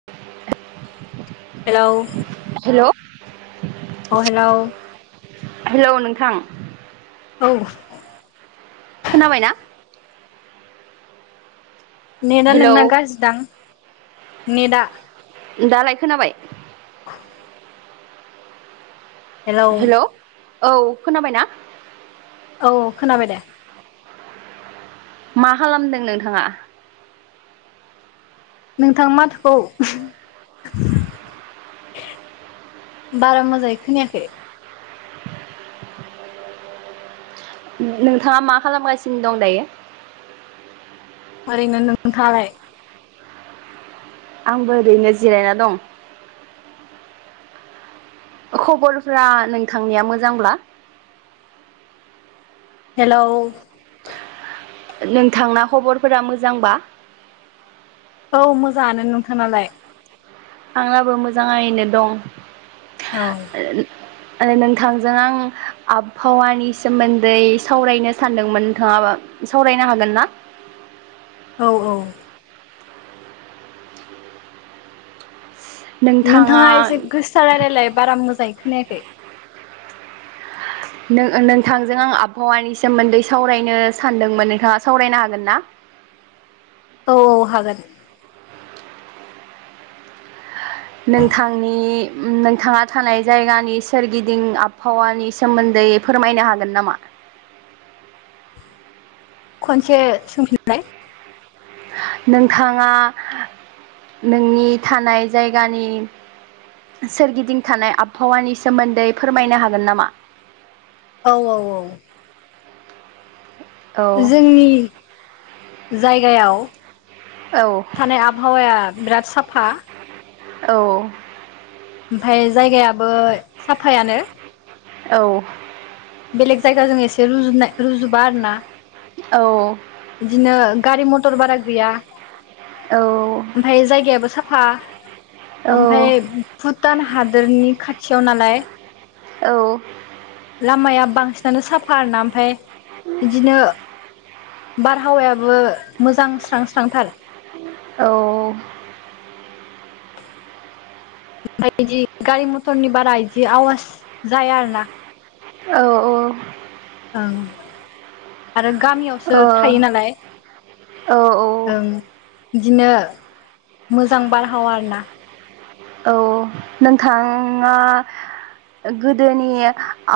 [inaudible] Hello hello अ hello. Hello नोंथां। औ। खोनाबायना? नेटा हेलौ नोंना गाज्रि दां नेटआ। दालाय खोनाबाय? हेलौ हेल' औ खोनाबायना? औ औ खोनाबाय दे। मा खालामदों नोंथाङा? नोंथां माथोखौ बारा मोजाङै खोनायाखै। नोंथाङा मा खालामगासिनो दं दायो? ओरैनो नोंथाङालाय? आंबो ओरैनो जिरायना दं। खबरफ्रा नोंथांनिया मोजांब्ला? हेलौ। नोंथांना खबरफोरा मोजांबा? औ मोजाङानो नोंथानालाय? आंनाबो मोजाङैनो दं। औ। [inaudible] आरो नोंथांजों आं आबहावानि सोमोन्दै सावरायनो सानदोंमोन नोंथाङाबो सावरायनो हागोन ना? औ औ। नोंथाङा एसे गोसा रायलायलाय बारा मोजाङै खोनायाखै। नो-नोंथांजों आं आबहावानि सोमोन्दै सावरायनो सानदोंमोन नोंथाङा सावरायनो हागोन ना? औ औ हागोन। नोंथांनि नोंथाङा थानाय जायगानि सोरगिदिं आबहावानि सोमोन्दै फोरमायनो हागोन नामा? खनसे सोंफिनलाय। नोंथाङा नोंनि थानाय जायगानि सोरगिदिं थानाय आबहावानि सोमोन्दै फोरमायनो हागोन नामा? औ औ औ। औ जोंनि जायगायाव औ। थानाय आबहावाया बिराद साफा औ ओमफ्राय जायगायाबो साफायानो औ बेलेग जायगाजों एसे रुजुनाय रुजुबा आरो ना औ बिदिनो गारि मथर बारा गैया औ ओमफ्राय जायगायाबो साफा औ फा ओमफ्राय भुटान हादोरनि खाथियाव नालाय। औ। लामाया बांसिनानो साफा आरोना ओमफाय इदिनो बारहावायाबो मोजां स्रां स्रांथार। औ। ओमफ्राय बिदि गारि मथरनि बारा बिदि आवास जाया आरो ना। औ। ओं आरो गामियावसो ओ थायो नालाय औ औ ओं बिदिनो मोजां बारहावा आरो ना औ नोंथाङा गोदोनि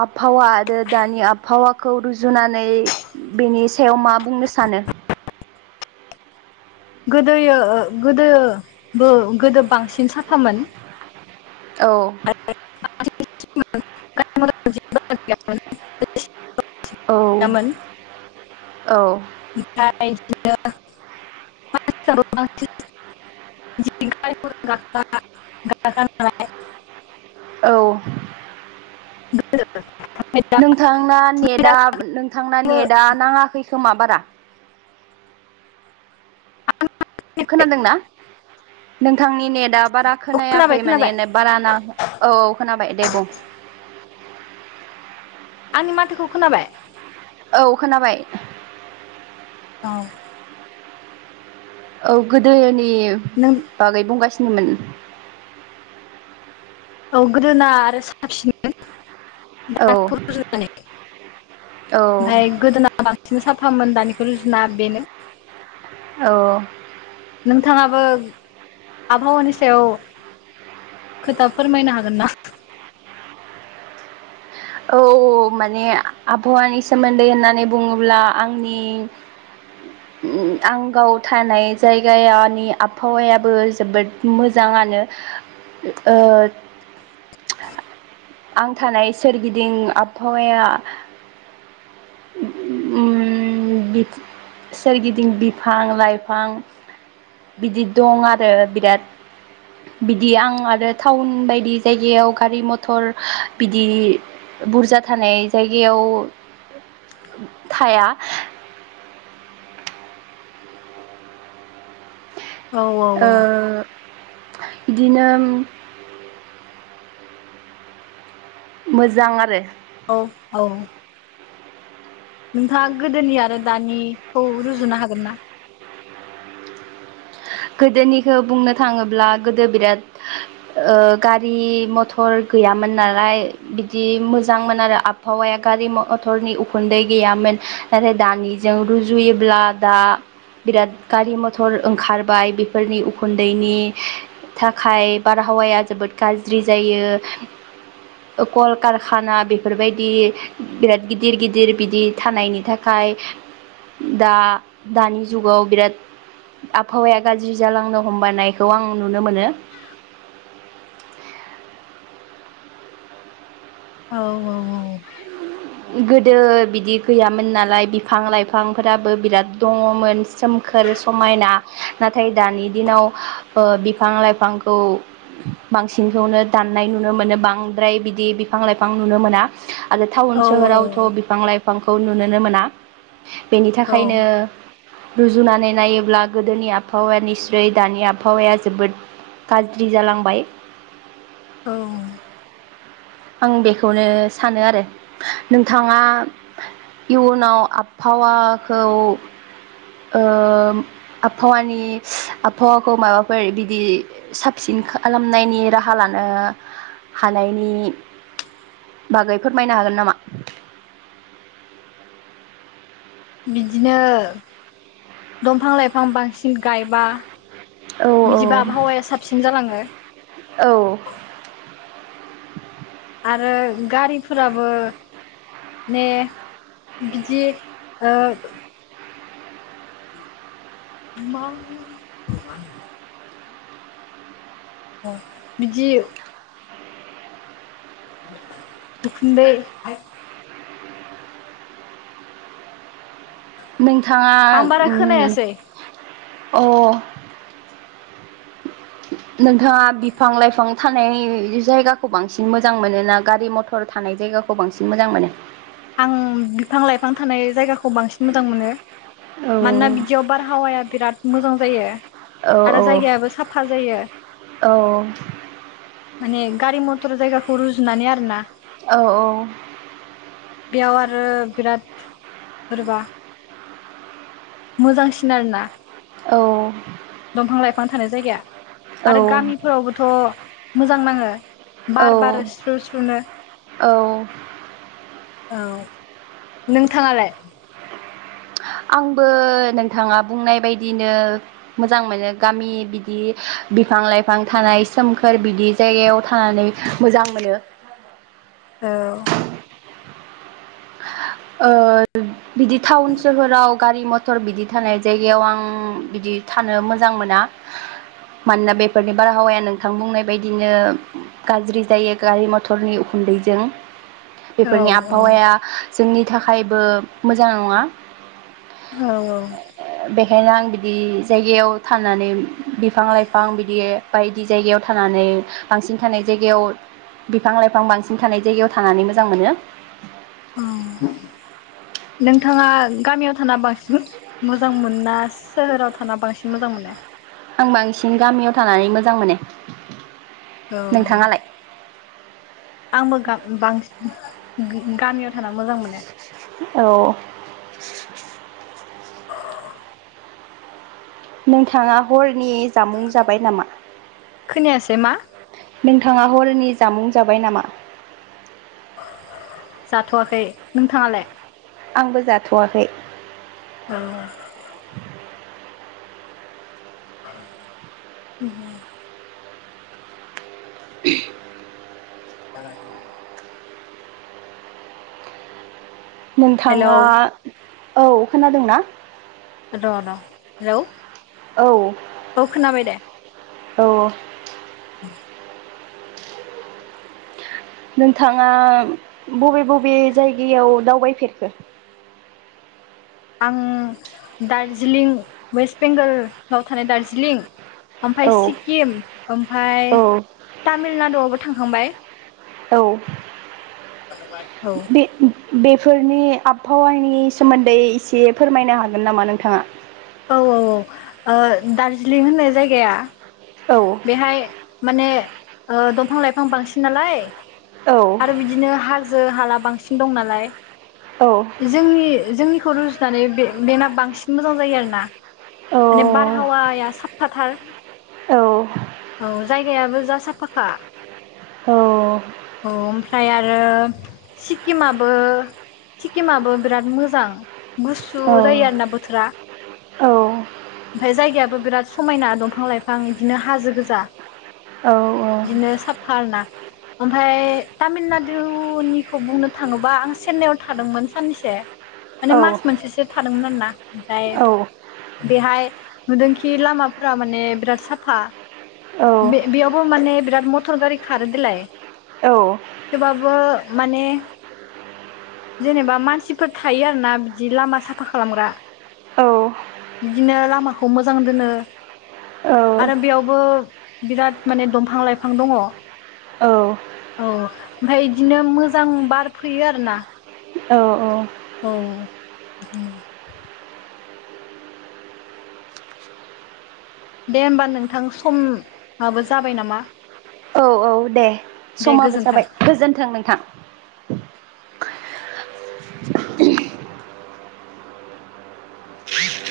आबहावा आरो दानि आबहावाखौ रुजुनानै बेनि सायाव मा बुंनो सानो गोदोयो ओ गोदोबो गोदो बांसिन साफामोन औ [unintelligible] औ [unintelligible] औ [unintelligible] [unintelligible] औ [unintelligible] नोंथांना नेटा नोंथांना नेटा नाङाखै खोमा बारा खोनादोंना नोंथांनि नेटा बारा खोनायाखै खोनाबाय माने बारा [unintelligible] औ औ खोनाबाय दे बुं आंनि माथोखौ खोनाबाय औ खोनाबाय औ औ गोदोनि नों बागै बुंगासिनोमोन औ गोदोना आरो [unintelligible] औ औ बांसिन साफामोन दानिखौ रुजुना बेनो औ नोंथाङाबो आबहावानि सायाव खोथा फोरमायनो हागोन ना औ माने आबहावानि सोमोन्दै होननानै बुङोब्ला आंनि आं गाव थानाय जायगानि आबहावायाबो जोबोद मोजाङानो ओ आं थानाय सोरगिदिं आबहावाया उम बि सोरगिदिं बिफां लाइफां बिदि दं आरो बिराद बिदि आं आरो टाउन बायदि जायगायाव गारि मथर बिदि बुरजा थानाय जायगायाव थाया औ औ ओ बिदिनो मोजां आरो औ औ नोंथाङा गोदोनि आरो दानिखौ रुजुनो हागोन ना गोदोनिखौ बुंनो थाङोब्ला गोदो बिराद गारि मथर गैयामोन नालाय बिदि मोजांमोन आरो आबहावाया आबहावाया गारि मथरनि उखुन्दै गैयामोन नाथाय दानिजों रुजुयोब्ला दा बिराद गारि मथर ओंखारबाय बेफोरनि उखुन्दैनि थाखाय बारहावाया जोबोद गाज्रि जायो ओ कलकारखाना बेफोरबायदि बिराद गिदिर गिदिर बिदि थानायनि थाखाय दा दानि जुगाव बिराद आबहावाया गाज्रि जालांनो हमबायनायखौ आं नुनो मोनो औ औ औ गोदो बिदि गैयामोन नालाय बिफां लाइफांफोराबो बिराद दङमोन सोमखोर समायना नाथाय दानि दिनाव बिफां लाइफांखौ बांसिनखौनो दान्नाय नुनो मोनो बांद्राय बिदि बिफां लाइफां नुनो मोना आरो थाव औ सोहोरावथ' औ बिफां लाइफांखौ नुनोनो मोना बेनि औ थाखायनो रुजुनानै नायोब्ला गोदोनि आबहावा निफ्राय‌ दानि आबहावाया जोबोद गाज्रि जालांबाय औ आं बेखौनो सानो आरो नोंथाङा इयुनाव आबहावाखौ आबहावानि आबहावाखौ माबाफोर बिदि साबसिन खालामनायनि राहा लानो हानायनि बाागै फोरमायनो हागोन नामा बिदिनो दंफां लाइफां बांसिन गायबा औ बिदिबा औ आबहावाया साबसिन जालाङो औ आरो गारिफोराबो ने बिदि मा अ बिदि उखुन्दै नोंथाङा आं बारा उम खोनायासै अ [inaudible] नोंथाङा बिफां लाइफां थानाय जायगाखौ बांसिन मोजां मोनोना गारि मथर थर थानाय जायगाखौ बांसिन मोजां मोनो आं बिफां लाइफां थानाय जायगाखौ बांसिन मोजां मोनो मानोना बिदियाव बारहावाया बिराद मोजां जायो औ आरो जायगायाबो साफा जायो औ माने गारि मथर जायगाखौ रुजुनानै आरो ना औ औ बेयाव आरो बिराद बोरबा मोजांसिन आरोना औ दंफां लाइफां थानाय जायगाया आरो औ गामिफोरावबोथ' मोजां नाङो औ बार बारो स्रु स्रुनो औ औ नोंथाङालाय आंबो नोंथाङा बुंनाय बायदिनो मोजां मोनो गामि बिदि बिफां लाइफां थानाय सोमखोर बिदि जायगायाव थनानै मोजां मोनो औ। ओ बिदि टाउन सोहोराव गारि मथ टर बिदि थानाय जायगायाव आं बिदि थानो मोजां मोना। मानोना बेफोरनि बारहावाया नोंथां बुंनाय बायदिनो गाज्रि जायो गारि मथरनि उखुन्दैजों। औ बेफोरनि औ आबहावाया जोंनि थाखायबो मोजां नङा औ औ बेखायनो आं बिदि जायगायाव थनानै बिफां लाइफां बिदि बायदि जायगायाव थानानै बांसिन थानाय जायगायाव बिफां लाइफां बांसिन थानाय जायगायाव थानानै मोजां मोनो औ नोंथाङा गामियाव थाना बांसिन मोजां मोना सोहोराव थाना बांसिन मोजां मोनो? आं बांसिन गामियाव थानानै मोजां मोनो। औ। नोंथाङालाय आंबो गाब बांसिन गामियाव थाना मोजां मोनो। औ। नोंथाङा हरनि जामुं जाबाय नामा? खोनायासै मा नोंथाङा हरनि जामुं जाबाय नामा? जाथ'वाखै नोंथाङालाय? आंबो जाथ'वाखै। औ। [inaudible] [inaudible] [unintelligible] हेलौ नोंथाङा औ खोनादों ना? र' र' हेलौ। औ औ औ खोनाबाय दे औ। [inaudible] नोंथाङा बबे बबे जायगायाव दावबायफेरखो? आं दार्जिलिं वेस्ट बेंगल लाव थानाय दार्जिलिं। ओमफाय औ सिक्किम ओमफ्राय औ तामिलनाडुआवबो थांखांबाय। औ औ बे बेफोरनि आबफावानि सोमोन्दै एसे फोरमायनो हागोन नामा नोंथाङा? औ औ औ दार्जिलिं होननाय जायगाया औ। बेहाय माने ओ दंफां लाइफां बांसिन नालाय। औ आरो बिदिनो हाजो हाला बांसिन दं नालाय। औ। जोंनि जोंनिखौ रुजुनानै बे बेना बांसिन मोजां जायो आरो ना। औ माने बारहावाया साफ फाथार औ जायगायाबो जा साफ्फाखा। औ। अ। औ ओमफ्राय आरो सिक्किमाबो सिक्किमाबो बिराद मोजां गुसु औ जायो आरोना बोथोरा। औ ओमफ्राय जायगायाबो बिराद समायना दंफां लाइफां बिदिनो हाजो गोजा। औ। बिदिनो साफ फार ना ओमफफ्राय तामिलनाडुनिखौ बुंनो थाङोबा आं चेन्नाइआव थादोंमोन साननैसो [inaudible] माने मास मोनसेसो थादोंमोन आरो ना ओमफ्राय बेहाय नुदोंखि लामाफोरा माने बिराद साफा बे बेयाव थ' माने बिराद मथर गारि खारो देलाय औ थेवबाबो माने जेनेबा मानसिफोर थायो आरो ना बिदि लामा साफा खालामग्रा। बिदिनो लामाखौ मोजां दोनो। आरो बेयावबो बिराद माने दंफां लाइफां दङ। औ। औ ओमफाय इदिनो मोजां बार फैयो आरो ना। औ औ। औ बिदिनो दे होमबा नोंथां समाबो जाबाय नामा औ औ दे दे समाबो गोजोन्थों जाबाय गोजोन्थों नोंथां [inaudible]